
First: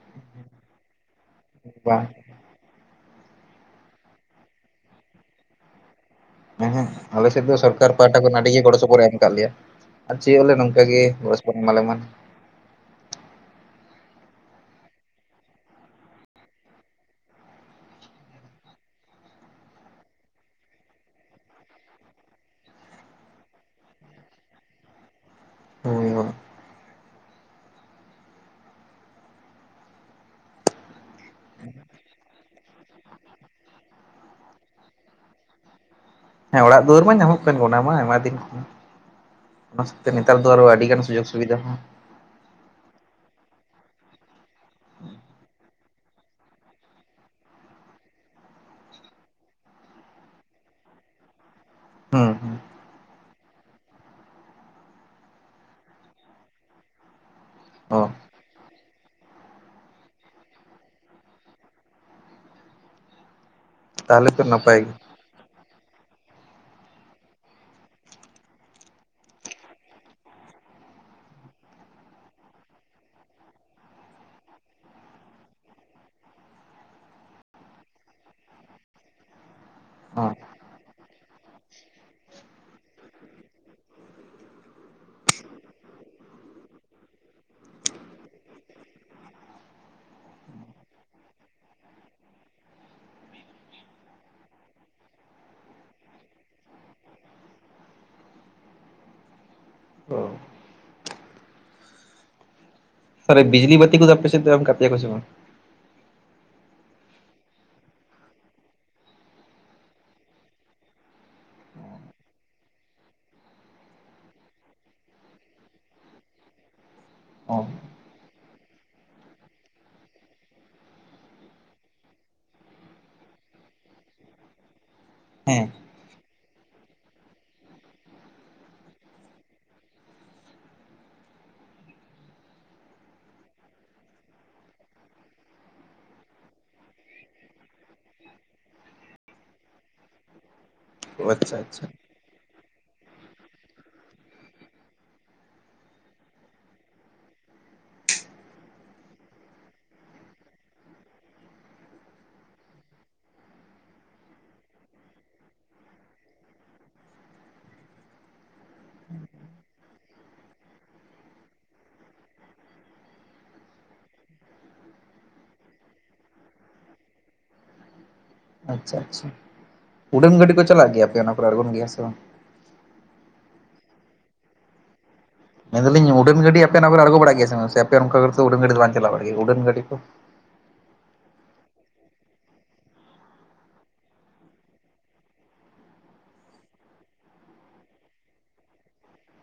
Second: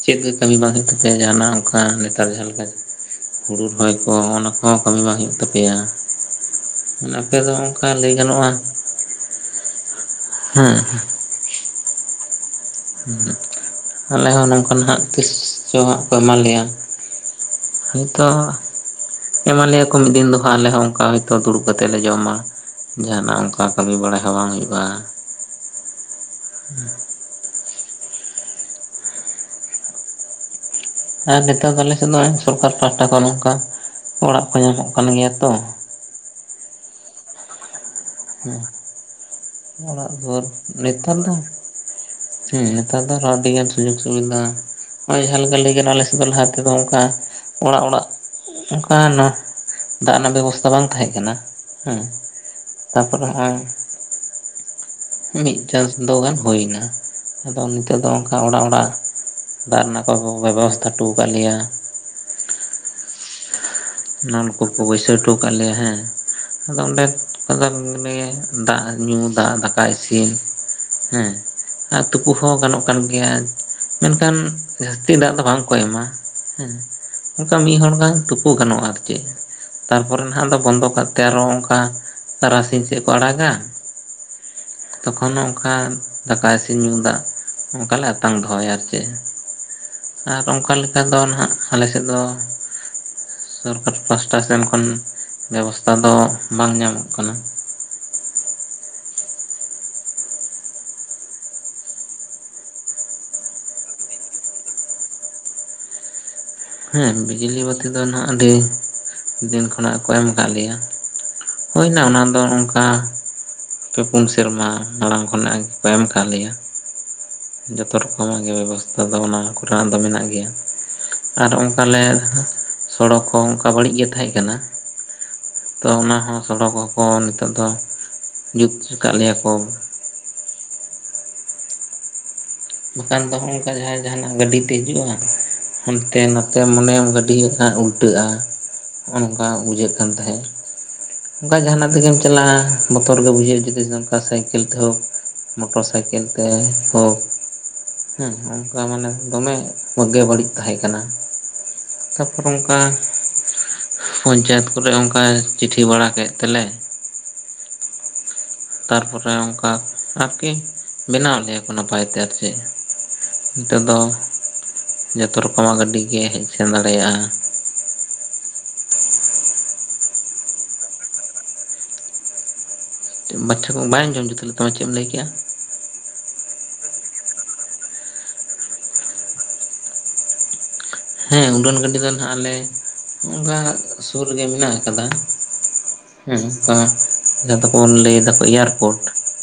ᱦᱳᱭᱳᱜ-ᱟ᱾ᱪᱮᱫ ᱠᱟᱹᱢᱤ ᱵᱟᱝ ᱦᱳᱭᱳᱜ ᱛᱮ ᱯᱮᱭᱟ ᱡᱟᱦᱟᱱᱟᱜ ᱚᱱᱠᱟ ᱵᱟᱝ ᱱᱮᱛᱟᱨ ᱡᱟᱦᱟ ᱞᱮᱠᱟ ᱦᱩᱲᱩ ᱨᱚᱦᱚᱭ ᱠᱚ ᱚᱱᱟ ᱠᱚᱦᱚᱸ ᱠᱟᱹᱢᱤ ᱵᱟᱝ ᱦᱩᱭᱩᱜ ᱛᱟᱯᱮᱭᱟ ᱾ ᱦᱮᱸ ᱦᱮᱸ ᱟᱞᱮ ᱥᱮᱫ ᱫᱚ ᱥᱚᱨᱠᱟᱨ ᱞᱟᱹᱭ ᱯᱟᱦᱟᱴᱟ ᱠᱷᱚᱱ ᱜᱟᱱᱚᱜᱼᱟ ᱟᱹᱰᱤ ᱜᱮ ᱜᱚᱲᱚ ᱥᱚᱯᱚᱦᱚᱫ ᱮᱢ ᱠᱟᱜ ᱞᱮᱭᱟ᱾ᱟᱨ ᱪᱮᱫ ᱦᱚᱸ ᱵᱚᱞᱮ ᱦᱮᱸ ᱱᱚᱝᱠᱟ ᱜᱮ ᱜᱚᱲᱚ ᱮᱢᱟ ᱞᱮ ᱢᱟ ᱾ ᱟᱞᱮ ᱦᱚᱸ ᱱᱚᱱᱠᱟ ᱦᱟᱸᱜ ᱛᱤᱥ ᱪᱚ ᱦᱟᱸᱜ ᱠᱚ ᱮᱢᱟ ᱞᱮᱭᱟ᱾ ᱦᱳᱭ ᱛᱚ ᱮᱢ ᱞᱮᱭᱟ ᱠᱚ ᱢᱤᱫ ᱫᱤᱱ ᱫᱚ ᱦᱟᱸᱜ ᱟᱞᱮ ᱦᱚᱸ ᱚᱱᱠᱟ ᱦᱚᱭ ᱛᱚ ᱫᱩᱲᱩᱵ ᱠᱟᱛᱮᱜ ᱞᱮ ᱡᱚᱢᱟ ᱾ ᱡᱟᱦᱟᱱᱟᱜ ᱚᱱᱠᱟ ᱠᱟᱹᱢᱤ ᱵᱟᱲᱟ ᱦᱚᱸ ᱵᱟᱝ ᱦᱩᱭᱩᱜ-ᱟ ᱾ ᱦᱳᱭ, ᱦᱳᱭ᱾ ᱟᱨ ᱱᱮᱛᱚᱜ ᱫᱚ ᱟᱞᱮ ᱥᱮᱫ ᱫᱚ ᱥᱚᱨᱠᱟᱨ ᱯᱟᱦᱟᱴᱟ ᱠᱷᱚᱱ ᱱᱚᱝᱠᱟ ᱚᱲᱟᱜ ᱠᱚ ᱧᱟᱢᱚᱜ ᱠᱟᱱ ᱜᱮᱭᱟ ᱛᱚ ᱾ ᱦᱮᱸ ᱚᱲᱟᱜ ᱫᱩᱣᱟᱹᱨ ᱢᱟ ᱧᱟᱢᱚᱜ ᱠᱟᱱ ᱜᱮ ᱚᱱᱟ ᱢᱟ ᱟᱭᱢᱟ ᱫᱤᱱ ᱦᱮᱸ ᱠᱷᱚᱱ ᱚᱱᱟ ᱥᱟᱣ ᱛᱮ ᱚᱲᱟᱜ ᱱᱮᱛᱟᱨ ᱫᱩᱣᱟᱹᱨ ᱫᱚ ᱟᱨᱚ ᱟᱹᱰᱤ ᱜᱟᱱ ᱱᱮᱛᱟᱨ ᱥᱩᱡᱳᱜᱽ ᱫᱚ ᱥᱩᱵᱤᱫᱷᱟ ᱦᱚᱸ᱾ ᱦᱮᱸ ᱱᱮᱛᱟᱨ ᱫᱚ ᱟᱨᱚᱸ ᱟᱹᱰᱤ ᱜᱟᱱ ᱥᱩᱡᱳᱜ ᱥᱩᱵᱤᱫᱷᱟ ᱱᱚᱜᱚᱭ ᱡᱟᱦᱟ ᱞᱮᱠᱟ ᱞᱟᱹᱭ ᱜᱟᱱᱚᱜ-ᱟ᱾ ᱟᱞᱮ ᱥᱮᱫ ᱫᱚ ᱞᱟᱦᱟ ᱛᱮᱫᱚ ᱚᱱᱠᱟ ᱚᱲᱟᱜ, ᱚᱲᱟᱜ ᱚᱱᱠᱟᱱᱟᱜ ᱫᱟᱜ ᱨᱮᱱᱟᱜ ᱵᱮᱵᱚᱥᱛᱷᱟ ᱵᱟᱝ ᱛᱟᱦᱮᱸ ᱠᱟᱱᱟ ᱦᱮᱹ᱾ ᱦᱩᱸ, ᱦᱩᱸ᱾ ᱛᱟᱨᱯᱚᱨᱮ ᱦᱚᱸᱜ-ᱚᱭ ᱾ ᱢᱤᱫ ᱪᱟᱥᱫᱳ ᱜᱟᱱ ᱦᱳᱭ ᱱᱟ ᱟᱫᱚ ᱱᱤᱛᱳᱜ ᱚ ᱫᱚ ᱚᱱᱠᱟ ᱚᱲᱟᱜ ᱚᱲᱟᱜ ᱫᱟᱜ ᱨᱮᱱᱟᱜ ᱠᱚ ᱵᱮᱵᱚᱥᱛᱷᱟ ᱦᱚᱴᱚ ᱠᱟᱜ ᱞᱮᱭᱟ᱾ ᱛᱟᱦᱚᱞᱮ ᱛᱚ ᱱᱚᱞ ᱱᱟᱯᱟᱭ ᱠᱚᱠᱚ ᱜᱮ ᱵᱟᱹᱭᱥᱟᱹᱣ ᱦᱚᱴᱚ ᱠᱟᱜ ᱞᱮᱭᱟ ᱦᱮᱸ᱾ ᱟᱫᱚ ᱚᱸᱰᱮ ᱠᱷᱚᱱ ᱫᱚ ᱫᱟᱜ ᱧᱩ ᱫᱟᱜ ᱫᱟᱠᱟ ᱤᱥᱤᱱ᱾ ᱦᱮᱸ᱾ ᱟᱨ ᱛᱩᱯᱩ ᱦᱚᱸ ᱜᱟᱱᱚᱜ ᱠᱟᱱ ᱜᱮᱭᱟ ᱢᱮᱱᱠᱷᱟᱱ ᱡᱟᱹᱥᱛᱤ ᱫᱟᱜ ᱫᱚ ᱵᱟᱝ ᱠᱚ ᱮᱢᱟ᱾ ᱦᱮᱸ ᱚᱱᱠᱟ ᱢᱤᱫ ᱦᱚᱲ ᱜᱟᱱ ᱛᱩᱯᱩ ᱜᱟᱱᱚᱜ-ᱟ ᱟᱨ ᱪᱮᱫ᱾ ᱛᱟᱨᱯᱚᱨᱮ ᱦᱚᱸ ᱦᱟᱸᱜ ᱵᱚᱱᱫᱚ ᱠᱟᱜ ᱛᱮ ᱟᱨᱚ ᱚᱱᱠᱟ ᱛᱟᱨᱟᱥᱤᱧ ᱥᱮᱫ ᱠᱚ ᱟᱲᱟᱜ-ᱟ᱾ ᱛᱚᱠᱷᱚᱱ ᱦᱚᱸ ᱚᱱᱠᱟ ᱫᱟᱠᱟ ᱤᱥᱤᱱ ᱧᱩ ᱫᱟᱜ ᱚᱱᱠᱟ ᱞᱮ ᱟᱛᱟᱝ ᱫᱚᱦᱚᱭᱟ ᱟᱨ ᱪᱮᱫ ᱟᱨ ᱚᱱᱠᱟ ᱞᱮᱠᱟ ᱫᱚ ᱱᱟᱦᱟᱜ ᱟᱞᱮ ᱥᱮᱫ ᱫᱚ ᱥᱚᱨᱠᱟᱨ ᱯᱟᱥᱴᱟ ᱥᱮᱱ ᱠᱷᱚᱱ ᱵᱮᱵᱚᱥᱛᱷᱟ ᱫᱚ ᱵᱟᱝ ᱧᱟᱢᱚᱜ ᱠᱟᱱᱟ᱾ ᱥᱮ ᱨᱮ ᱵᱤᱡᱽᱞᱤ ᱵᱟᱹᱛᱤ ᱠᱚᱫᱚ ᱟᱯᱮ ᱥᱮᱫ ᱫᱚ ᱮᱢ ᱠᱟᱹᱜ ᱯᱮᱭᱟ ᱠᱚ ᱥᱮ ᱵᱟᱝ? ᱦᱮᱸ ᱵᱤᱡᱽᱞᱤ ᱵᱟᱹᱛᱤ ᱫᱚ ᱱᱟᱜ ᱟᱹᱰᱤ ᱫᱤᱱ ᱠᱷᱚᱱᱟᱜ ᱠᱚ ᱮᱢ ᱠᱟᱜ ᱞᱮᱭᱟ᱾ ᱦᱳᱭ ᱱᱟ ᱚᱱᱟ ᱫᱚ ᱚᱱᱠᱟ ᱯᱮ ᱯᱩᱱ ᱥᱮᱨᱢᱟ ᱢᱟᱲᱟᱝ ᱠᱷᱚᱱᱟᱜ ᱜᱮ ᱠᱚ ᱮᱢ ᱠᱟᱜ ᱞᱮᱭᱟ᱾ ᱚ ᱡᱚᱛᱚ ᱨᱚᱠᱚᱢ ᱟᱜ ᱜᱮ ᱵᱮᱵᱚᱥᱛᱷᱟ ᱫᱚ ᱚᱱᱟ ᱠᱚ ᱨᱮᱱᱟᱜ ᱫᱚ ᱢᱮᱱᱟᱜ ᱜᱮᱭᱟ᱾ ᱟᱨ ᱚᱱᱠᱟ ᱞᱮ ᱥᱚᱲᱚᱠ ᱦᱚᱸ ᱚᱱᱠᱟ ᱵᱟᱹᱲᱤᱡ ᱜᱮ ᱛᱟᱦᱮᱸᱜ ᱠᱟᱱᱟ᱾ ᱦᱮᱸ ᱛᱚ ᱚᱱᱟ ᱦᱚᱸ ᱥᱚᱲᱚᱠ ᱦᱚᱸ ᱠᱚ ᱱᱤᱛᱳᱜ ᱫᱚ ᱡᱩᱛ ᱠᱟᱜ ᱞᱮᱭᱟ ᱠᱚ᱾ ᱵᱟᱠᱷᱟᱱ ᱫᱚ ᱦᱚᱸᱝᱠᱟ ᱡᱟᱦᱟᱱᱟᱜ ᱦᱤᱡᱩᱜ-ᱟ ᱦᱟᱱᱛᱮ ᱱᱟᱛᱮ ᱢᱚᱱᱮᱭᱟᱢ ᱜᱟᱹᱰᱤ ᱦᱟᱸᱠᱷᱟᱱ ᱩᱞ ᱩᱞᱴᱟᱹᱜ-ᱟ ᱦᱚᱸᱜᱚ ᱱᱚᱝᱠᱟ ᱵᱩᱡᱷᱟᱹᱜ ᱠᱟᱱ ᱛᱟᱦᱮᱸᱜ᱾ ᱟᱪᱪᱷᱟ ᱚᱱᱠᱟ ᱟᱪᱪᱷᱟ ᱡᱟᱦᱟᱱᱟᱜ ᱛᱮᱜᱮᱢ ᱪᱟᱞᱟᱜ-ᱟ᱾ ᱵᱚᱛᱚᱨ ᱜᱮᱮᱵᱩᱡᱷᱟᱹᱜ-ᱟ ᱡᱩᱫᱤ ᱱᱚᱝᱠᱟ ᱥᱟᱭᱠᱮᱞ ᱛᱮ ᱦᱳᱠ ᱢᱚᱴᱚᱨ ᱥᱟᱭᱠᱮᱞ ᱛᱮ ᱦᱚᱸ᱾ ᱦᱮᱸ ᱚᱱᱠᱟ ᱢᱟᱱᱮ ᱫᱚᱢᱮ ᱠᱚᱜᱮ ᱵᱟᱹᱲᱤᱡ ᱛᱟᱦᱮᱸ ᱠᱟᱱᱟ᱾ ᱛᱟᱯᱚᱨ ᱚᱱᱠᱟ ᱯᱚᱧᱪᱟᱭᱮᱛ ᱠᱚᱨᱮ ᱚᱱᱠᱟ ᱪᱤᱴᱷᱤ ᱵᱟᱲᱟ ᱠᱮᱫ ᱛᱮᱞᱮ ᱛᱟᱨᱯᱚᱨᱮ ᱚᱱᱠᱟ ᱟᱨᱠᱤ ᱵᱮᱱᱟᱣ ᱟᱫ ᱞᱮᱭᱟ ᱠᱚ ᱱᱟᱯᱟᱭ ᱛᱮ ᱟᱨ ᱪᱮᱫ᱾ ᱱᱤᱛᱳᱜ ᱫᱚ ᱡᱚᱛᱚ ᱨᱚᱠᱚᱢ ᱟᱜ ᱜᱟᱹᱰᱤ ᱜᱮ ᱦᱮᱡ ᱥᱮᱱ ᱫᱟᱲᱮᱜ-ᱟ᱾ ᱟᱪᱪᱷᱟ, ᱟᱪᱪᱷᱟ ᱩᱰᱟᱹᱱ ᱜᱟᱹᱰᱤ ᱠᱚ ᱪᱟᱞᱟᱜ ᱜᱮᱭᱟ ᱟᱯᱮ ᱚᱱᱟ ᱠᱚᱨᱮ ᱟᱲᱜᱳᱱ ᱜᱮᱭᱟ ᱥᱮ ᱵᱟᱝ? ᱢᱟᱪᱷᱟ ᱠᱚ ᱵᱟᱝ ᱵᱟᱭ ᱟᱡᱚᱢ ᱡᱩᱛ ᱞᱮᱫ ᱛᱟᱢᱟ ᱪᱮᱛ ᱮᱢ ᱫᱮᱭᱟ ᱠᱮᱭᱟ? ᱢᱮᱱ ᱫᱟᱞᱤᱝ ᱩᱰᱟᱹᱱ ᱜᱟᱹᱰᱤ ᱟᱯᱮ ᱚᱱᱟᱠᱚᱨᱮ ᱟᱲᱜᱚ ᱵᱟᱲᱟᱜ ᱜᱮᱭᱟᱱ ᱥᱮ ᱵᱟᱝ, ᱥᱮ ᱟᱯᱮ ᱚᱱᱠᱟ ᱠᱚᱨᱮ ᱫᱚ ᱩᱰᱟᱹᱱ ᱜᱟᱹᱰᱤ ᱫᱚ ᱵᱟᱝ ᱪᱟᱞᱟᱝ ᱵᱟᱲᱟᱜ ᱜᱮᱭᱟ ᱩᱰᱟᱹᱱ ᱜᱟᱹᱰᱤ᱾ ᱦᱮᱸ ᱩᱰᱟᱹᱱ ᱜᱟᱹᱰᱤ ᱫᱚ ᱱᱟᱦᱟᱝ ᱟᱞᱮ ᱚᱱᱠᱟ ᱥᱚᱨᱚᱜᱮ ᱢᱤᱱᱟᱝ ᱟᱠᱟᱫᱟ᱾ ᱦᱮᱸ ᱟ ᱡᱟᱦᱟᱸ ᱫᱚᱠᱚ ᱵᱚᱱ ᱞᱟᱹᱭ ᱫᱟᱠᱚ ᱮᱭᱟᱨᱯᱳᱨᱴ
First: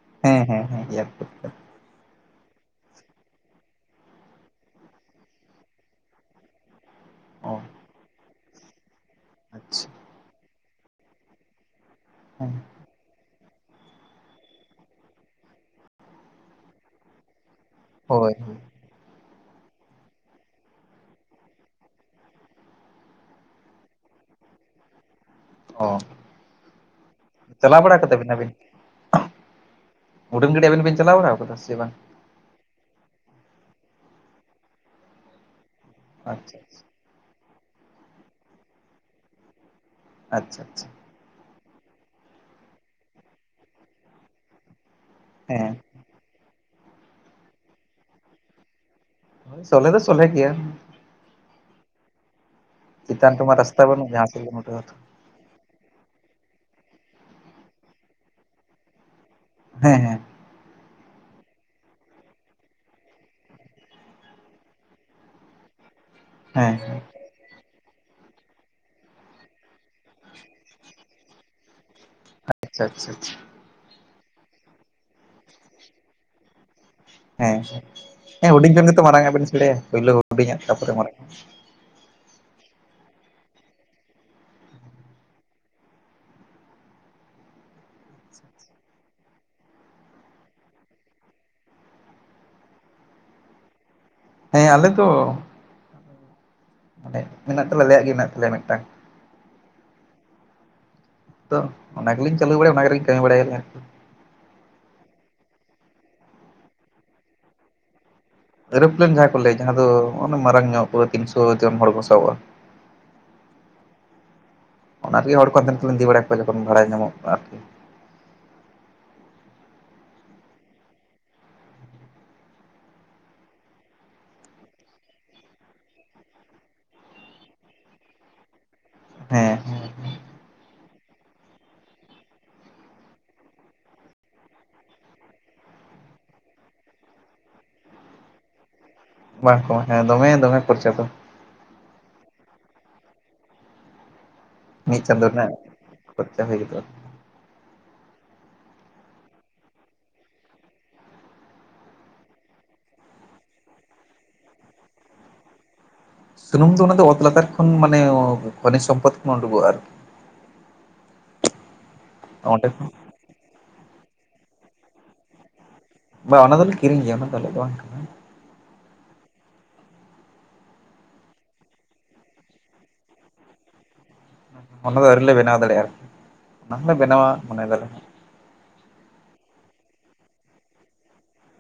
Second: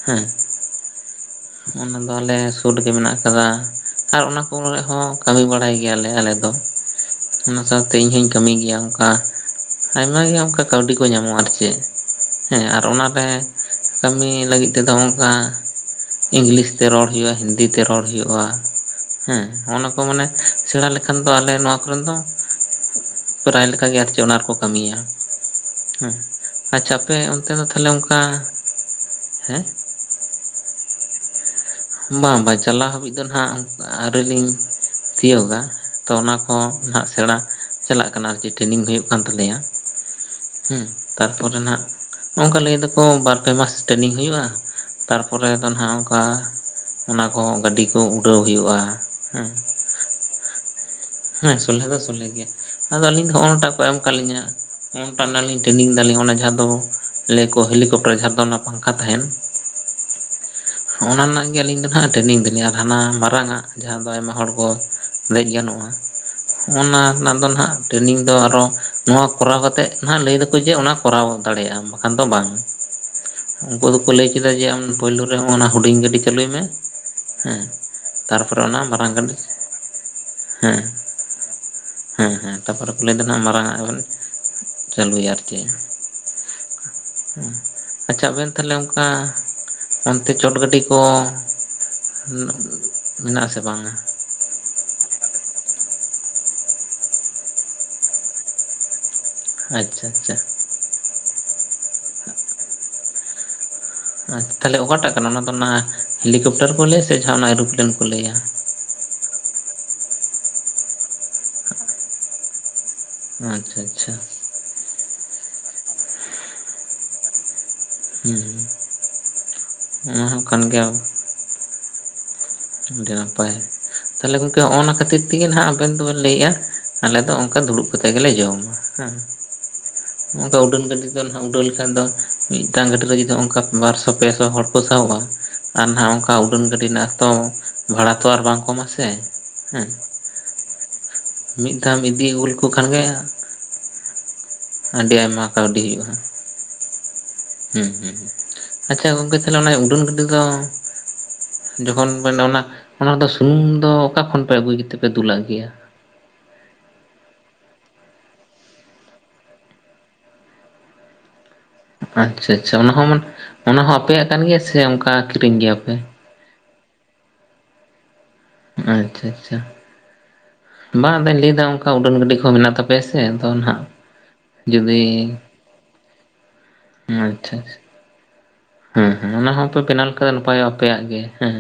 ᱦᱮᱸ᱾ ᱦᱮᱸ ᱦᱮᱸ ᱦᱮᱸ ᱮᱭᱟᱨᱯᱳᱨᱴ ᱚᱱᱟ ᱫᱚ ᱟᱞᱮ ᱥᱳᱨ ᱨᱮᱜᱮᱢᱮ ᱟᱜ ᱠᱟᱫᱟ᱾ ᱟᱨ ᱥᱩᱨᱜᱮ ᱢᱮᱱᱟᱜ ᱟᱠᱟᱫᱟ ᱟᱨ ᱚᱱᱟ ᱠᱚ ᱦᱚᱸ ᱠᱟᱹᱢᱤ ᱵᱟᱲᱟᱭ ᱜᱮᱭᱟᱞᱮ ᱟᱞᱮ᱾ ᱫᱚ ᱚ ᱚᱱᱟ ᱥᱟᱶᱛᱮ ᱤᱧ ᱦᱚᱧ ᱠᱟᱹᱢᱤ ᱜᱮᱭᱟ ᱚᱱᱠᱟ ᱟᱪᱪᱷᱟ ᱟᱭᱢᱟ ᱜᱮ ᱚᱱᱠᱟ ᱠᱟᱹᱣᱰᱤ ᱠᱚ ᱧᱟᱢᱟ-ᱟ, ᱟᱨ ᱪᱮᱫ? ᱦᱮᱸ ᱟᱨ ᱚᱱᱟᱨᱮ ᱠᱟᱹᱢᱤ ᱞᱟᱹᱜᱤᱫ ᱛᱮᱫᱚ ᱚᱱᱠᱟ ᱤᱝᱞᱤᱥ ᱛᱮ ᱨᱚᱲ ᱦᱩᱭᱩᱜᱼᱟ, ᱦᱤᱱᱫᱤ ᱛᱮ ᱨᱚᱲ ᱦᱳᱭ ᱦᱩᱭᱩᱜᱼᱟ᱾ ᱦᱳᱭ ᱦᱮᱸ ᱚᱱᱟ ᱠᱚ ᱢᱟᱱᱮ ᱥᱮᱬᱟ ᱞᱮᱠᱷᱟᱱ ᱫᱚ ᱟᱞᱮ ᱱᱚᱣᱟ ᱠᱚᱨᱮ ᱫᱚ ᱯᱨᱟᱭ ᱞᱮᱠᱟᱜᱮ ᱟᱨ ᱪᱮᱫ ᱚᱱᱟ ᱨᱮᱠᱚ ᱠᱟᱹᱢᱤᱭᱟ ᱚ ᱦᱮᱸ᱾ ᱟᱪᱪᱷᱟ ᱟᱯᱮ ᱚᱱᱛᱮ ᱫᱚ ᱪᱟᱞᱟᱣ ᱛᱟᱦᱚᱞᱮ ᱵᱟᱲᱟ ᱠᱟᱫᱟ ᱚᱱᱠᱟ ᱵᱤᱱ ᱟᱹᱵᱤᱱ ᱦᱮᱸ ᱩᱰᱟᱹᱱ ᱜᱟᱹᱪᱟᱟᱵ ᱵᱤᱱ ᱪᱟᱞᱟᱣᱲᱟ ᱟᱠᱟᱫᱟ ᱥᱮ ᱵᱟᱝ? ᱵᱟᱝ ᱵᱟᱭ ᱪᱟᱞᱟᱣ ᱦᱟᱹᱵᱤᱡ ᱫᱚ ᱱᱟᱦᱟᱜ ᱟᱹᱣᱨᱤᱞᱤᱧ ᱛᱤᱭᱚᱜᱟ᱾ ᱛᱚ ᱚᱱᱟ ᱟᱪᱪᱷᱟ ᱠᱚᱦᱚᱸ ᱱᱟᱟᱜ ᱥᱮᱨᱟ ᱪᱟᱞᱟᱜ ᱠᱟᱱᱟ ᱪᱟᱞᱟᱜ ᱟᱨᱠᱤ ᱟᱨᱠᱤ ᱴᱨᱮᱱᱤᱝ ᱦᱩᱭᱩᱜ ᱠᱟᱱ ᱛᱟᱞᱮᱭᱭᱟ ᱟᱪᱪᱷᱟ ᱦᱩᱸ ᱟᱪᱪᱷᱟ ᱛᱟᱨᱯᱚᱨᱮ ᱱᱟᱦᱟᱸᱜ ᱚᱱᱠᱟ ᱞᱟᱹᱭ ᱫᱟᱠᱚ ᱵᱟᱨ ᱯᱮ ᱢᱟᱥ ᱴᱨᱮᱱᱤᱝ ᱦᱩᱭᱩᱜᱼᱟ᱾ ᱛᱟᱨᱯᱚᱨᱮ ᱫᱚ ᱦᱮᱸ ᱱᱦᱟᱸᱜ ᱚᱱᱠᱟ ᱚᱱᱟ ᱠᱚᱦᱚᱸ ᱜᱟᱹᱰᱤ ᱠᱚ ᱩᱰᱟᱹᱣ ᱦᱩᱭᱩᱜᱼᱟ᱾ ᱦᱮᱸ ᱥᱚᱞᱦᱮ ᱫᱚ ᱥᱚᱞᱦᱮ ᱜᱮᱭᱟ᱾ ᱦᱮᱸ ᱥᱚᱞᱦᱮ ᱫᱚ ᱥᱚᱞᱦᱮ ᱜᱮᱭᱟ᱾ ᱟᱫᱚ ᱟᱹᱞᱤᱧ ᱫᱚ ᱪᱮᱛᱟᱱ ᱦᱚᱜᱼᱚ ᱨᱮᱢᱟ ᱱᱚᱣᱟ ᱴᱟᱜ ᱠᱚ ᱨᱟᱥᱛᱟ ᱮᱢ ᱵᱟᱹᱱᱩᱜ ᱠᱟᱫ ᱡᱟᱦᱟᱸ ᱞᱤᱧᱟ᱾ ᱥᱮᱫ ᱜᱮᱢ ᱩᱰᱟᱹᱣᱟ ᱛᱚ᱾ ᱩᱸᱱ ᱴᱟᱜ ᱱᱟᱞᱤᱧ ᱴᱨᱮᱱᱤᱝ ᱫᱟᱞᱤᱧ ᱚᱱᱟ ᱡᱟᱦᱟᱸ ᱫᱚ ᱞᱟᱹᱭᱟᱠᱚ ᱦᱮᱞᱤᱠᱚᱯᱴᱚᱨ ᱡᱟᱦᱟᱸ ᱫᱚ ᱚᱱᱟ ᱯᱟᱝᱠᱷᱟ ᱛᱟᱦᱮᱱ᱾ ᱦᱮᱸ ᱦᱮᱸ᱾ ᱚᱱᱟ ᱨᱮᱱᱟᱜ ᱜᱮ ᱟᱹᱞᱤᱧ ᱫᱚ ᱱᱟᱦᱟᱸᱜ ᱴᱨᱮᱱᱤᱝ ᱫᱟᱹᱞᱤᱧ ᱟᱨ ᱦᱟᱱᱟ ᱢᱟᱨᱟᱝᱟᱜ ᱡᱟᱦᱟᱸ ᱫᱚ ᱟᱭᱢᱟ ᱦᱚᱲ ᱠᱚ ᱫᱮᱡ ᱜᱟᱱᱚᱜ-ᱟ, ᱦᱮᱸ ᱦᱮᱸ ᱚᱱᱟ ᱚᱱᱟ ᱫᱚᱱᱦᱟᱜ ᱴᱨᱮᱱᱤᱝ ᱫᱚ ᱟᱨᱚ ᱱᱚᱣᱟ ᱠᱚᱨᱟᱣ ᱠᱟᱛᱮᱜ ᱱᱟᱦᱟᱜ ᱞᱟᱹᱭ ᱫᱟᱠᱚ ᱡᱮ ᱚᱱᱟ ᱫᱟᱲᱮᱭᱟᱜᱼᱟᱢ ᱵᱟᱝ ᱠᱷᱟᱱ ᱫᱚ ᱵᱟᱝ᱾ ᱟᱪᱪᱷᱟ ᱟᱪᱪᱷᱟ ᱪᱷᱟ᱾ ᱩᱱᱠᱩ ᱫᱚᱠᱚ ᱞᱟᱹᱭ ᱠᱮᱫᱟ ᱡᱮ ᱟᱢ ᱯᱳᱭᱞᱳ ᱨᱮ ᱦᱟᱸ-ᱚᱱᱟ ᱦᱩᱰᱤᱧ ᱜᱟᱹᱰᱤ ᱪᱟᱹᱞᱩᱭ ᱢᱮ᱾ ᱦᱮᱸ᱾ ᱦᱮᱸ ᱛᱟᱨᱯᱚᱨᱮ ᱦᱩᱰᱤᱧ ᱚᱱᱟ ᱠᱷᱚᱱ ᱜᱮᱛᱚ ᱢᱟᱨᱟᱝ ᱟᱜ ᱜᱟᱹᱰᱤ ᱵᱮᱱ ᱥᱮᱬᱟᱭᱟ᱾ ᱯᱳᱭᱞᱳ ᱦᱩᱰᱤᱧᱟᱜ ᱦᱮᱸ ᱛᱟᱨᱯᱚᱨᱮ ᱢᱟᱨᱟᱝᱟᱜ᱾ ᱦᱮᱸ ᱦᱮᱸ ᱛᱟᱯᱚᱨᱮ ᱠᱚ ᱞᱟᱹᱭᱫᱟ ᱱᱥᱦᱟᱜ ᱢᱟᱨᱟᱝ ᱟᱜ ᱵᱮᱱ ᱪᱟᱹᱞᱩᱭᱟ ᱟᱨᱠᱤ᱾ ᱩᱸ ᱟᱪᱪᱷᱟ ᱟᱵᱮᱱ ᱛᱟᱦᱞᱮ ᱚᱱᱠᱟ ᱚᱱᱛᱮ ᱪᱚᱴ ᱜᱟᱹᱰᱤ ᱠᱚ ᱢᱮᱱᱟᱜ ᱢᱮᱱᱟᱜ ᱟᱥᱮ ᱵᱟᱝᱟ? ᱦᱮᱸ ᱟᱞᱮ ᱫᱚ [UNINTELLIGIBLE] ᱢᱮᱱᱟᱜ ᱛᱟᱞᱮ ᱟᱞᱮᱭᱟᱜ ᱜᱮ ᱢᱮᱱᱟᱜ ᱛᱟᱞᱮᱭᱟ ᱢᱤᱫᱴᱟᱝ᱾ ᱟᱪᱪᱷᱟ ᱟᱪᱪᱷᱟ᱾ ᱛᱚ ᱚᱱᱟ ᱜᱮᱞᱤᱧ ᱪᱟᱹᱞᱩ ᱵᱟᱲᱟᱭ ᱚᱱᱟ ᱜᱮᱨᱤᱧ ᱠᱟᱹᱢᱤ ᱵᱟᱲᱟᱭᱟᱞᱮ ᱟᱪᱪᱷ ᱛᱟᱦᱞᱮ ᱚᱠᱟᱴᱟᱜ ᱠᱟᱱᱟ ᱚᱱᱟ ᱫᱚ ᱚᱱᱟ ᱦᱮᱞᱤᱠᱟᱯᱴᱟᱨ ᱠᱚ ᱞᱟᱹᱭᱟ ᱥᱮ ᱡᱟᱦᱟᱸ ᱚᱱᱟ ᱮᱨᱩᱯᱞᱮᱱ ᱠᱚ ᱞᱟᱹᱭᱟ? ᱮᱨᱳᱯᱞᱮᱱ ᱡᱟᱦᱟᱸ ᱠᱚ ᱞᱟᱹᱭ ᱡᱟᱦᱟᱸ ᱫᱚ ᱚᱱᱟ ᱢᱟᱨᱟᱝ ᱧᱚᱜ, ᱯᱩᱨᱟᱹ ᱛᱤᱱᱥᱚ ᱡᱚᱱ ᱦᱚᱲ ᱠᱚ ᱥᱟᱦᱚᱵᱼᱟ᱾ ᱟᱪᱪᱷᱟ, ᱟᱪᱪᱷᱟ᱾ ᱚᱱᱟ ᱨᱮᱜᱮ ᱦᱚᱲ ᱠᱚ ᱦᱟᱱᱛᱮ ᱱᱟᱛᱮ ᱞᱤᱧ ᱤᱫᱤ ᱵᱟᱲᱟ ᱠᱚᱣᱟ ᱡᱚᱠᱷᱚᱱ ᱵᱷᱟᱲᱟ ᱧᱟᱢᱚᱜᱼᱟ ᱟᱨᱠᱤ᱾ ᱦᱩᱸ ᱚᱱᱟ ᱦᱚᱸ ᱠᱟᱱ ᱜᱮᱭᱟ᱾ ᱡᱟᱱᱟᱢ ᱯᱟᱭ ᱛᱟᱞᱦᱮ ᱜᱚᱝᱠᱮ ᱦᱚᱸᱚᱱᱟ ᱚᱱᱟ ᱠᱷᱟᱹᱛᱤᱨ ᱛᱮᱜᱮ ᱱᱟᱦᱟᱜ ᱟᱵᱮᱱ ᱫᱚᱵᱮᱱ ᱞᱟᱹᱭᱮᱜᱼᱟ ᱟᱞᱮ ᱫᱚ ᱚᱱᱠᱟ ᱫᱩᱲᱩᱵ ᱠᱟᱛᱮ ᱜᱮᱞᱮ ᱡᱚᱢᱟ᱾ ᱦᱮᱸ, ᱱᱚᱣᱟ ᱫᱚ ᱩᱰᱟᱹᱱ ᱜᱟᱹᱰᱤ ᱫᱚ ᱱᱟᱦᱟᱜ ᱩᱰᱟᱹᱣ ᱞᱮᱠᱷᱟᱱ ᱫᱚ ᱢᱤᱫᱴᱟᱝ ᱜᱟᱹᱰᱤ ᱨᱮ ᱡᱩᱫᱤ ᱦᱚᱚᱝᱠᱟ ᱵᱟᱨᱥᱚ ᱯᱮᱥᱚ ᱦᱚᱲ ᱠᱚ ᱥᱟᱦᱚᱵᱼᱟ᱾ ᱟᱨ ᱱᱟᱦᱟᱜ ᱚᱱᱠᱟ ᱩᱰᱟᱹᱱ ᱜᱟᱹᱰᱤ ᱨᱮᱱᱟᱜ ᱛᱚ ᱵᱷᱟᱲᱟ ᱛᱚ ᱟᱨ ᱵᱟᱝ ᱠᱚᱢᱟ ᱥᱮ? ᱵᱟᱝ ᱠᱚᱢᱟ ᱦᱮᱸ ᱫᱚᱢᱮ ᱫᱚᱢᱮ ᱠᱷᱚᱨᱪᱟ ᱫᱚ᱾ ᱢᱤᱫ ᱫᱷᱟᱣ ᱮᱢ ᱤᱫᱤ ᱟᱜᱩ ᱞᱮᱠᱚ ᱠᱷᱟᱱ ᱜᱮ ᱢᱤᱫ ᱟᱹᱰᱤ ᱪᱟᱸᱫᱳ ᱟᱭᱢᱟ ᱨᱮᱱᱟᱜ ᱠᱟᱹᱣᱰᱤ ᱦᱩᱭᱩᱜᱼᱟ ᱠᱷᱚᱨᱪᱟ ᱦᱩᱭ ᱜᱚᱫᱚᱜᱼᱟ᱾ ᱦᱩᱸ ᱦᱩᱸ ᱟᱪᱪᱷᱟ ᱜᱚᱝᱠᱮ, ᱛᱟᱦᱞᱮ ᱚᱱᱟ ᱩᱰᱟᱹᱱ ᱜᱟᱹᱰᱤ ᱫᱚ ᱡᱚᱠᱷᱚᱱ ᱚᱱᱟ ᱚᱱᱟᱫᱚ ᱥᱩᱱᱩᱢ ᱫᱚ ᱚᱠᱟ ᱠᱷᱚᱱ ᱯᱮ ᱟᱹᱜᱩᱭ ᱜᱮᱛᱮ ᱯᱮ ᱫᱩᱞᱟᱜ ᱜᱮᱭᱟ? ᱥᱩᱱᱩᱢ ᱫᱚ ᱚᱱᱟ ᱫᱚ ᱚᱛ ᱞᱟᱛᱟᱨ ᱠᱷᱚᱱ ᱢᱟᱱᱮ ᱠᱷᱚᱱᱤᱡᱽ ᱥᱚᱢᱯᱚᱫ ᱠᱷᱚᱱ ᱩᱰᱩᱠᱚᱜᱼᱟ ᱟᱨᱠᱤ, ᱟᱪᱪᱷᱟ ᱚᱸᱰᱮ ᱟᱪᱪᱷᱟ, ᱠᱷᱚᱱ ᱚᱱᱟ ᱦᱚᱸ ᱚᱢᱚᱱ ᱚᱱᱟ ᱦᱚᱸ ᱟᱯᱮᱭᱟᱜ ᱠᱟᱱ ᱜᱮᱭᱟ ᱥᱮ ᱚᱱᱠᱟ ᱠᱤᱨᱤᱧ ᱜᱮᱭᱟ ᱯᱮ? ᱵᱟᱝ ᱚᱱᱟ ᱫᱚᱞᱮ ᱠᱤᱨᱤᱧ ᱜᱮᱭᱟ ᱚᱱᱟ ᱫᱚ ᱟᱞᱮᱭᱟᱜ ᱫᱚ ᱵᱟᱝ ᱠᱟᱱᱟ᱾ ᱟᱪᱪᱷᱟ ᱟᱪᱪᱷᱟ᱾ ᱵᱟᱝ ᱟᱹᱫᱚᱧ ᱞᱟᱹᱭ ᱮᱫᱟ ᱚᱱᱠᱟ ᱩᱰᱟᱹᱱ ᱜᱟᱹᱰᱤ ᱠᱚ ᱢᱮᱱᱟᱜ ᱛᱟᱯᱮᱭᱟ ᱥᱮ ᱟᱫᱚ ᱱᱟᱦᱟᱜ, ᱚᱱᱟ ᱫᱚ ᱟᱹᱣᱨᱤ ᱡᱩᱫᱤ ᱞᱮ ᱵᱮᱱᱟᱣ ᱫᱟᱲᱮᱭᱟᱜᱼᱟ ᱟᱨᱠᱤ, ᱚᱱᱟ ᱦᱚᱸᱞᱮ ᱵᱮᱱᱟᱣᱟ ᱢᱚᱱᱮ ᱫᱟᱞᱮ ᱦᱟᱜ᱾ ᱦᱩᱸ ᱦᱩᱸ ᱚᱱᱟ ᱦᱚᱸᱯᱮ ᱵᱮᱱᱟᱣ ᱞᱮᱠᱷᱟᱱ ᱱᱟᱯᱟᱭᱚᱜᱼᱟ ᱟᱯᱮᱭᱟᱜ ᱜᱮ ᱦᱮᱸ᱾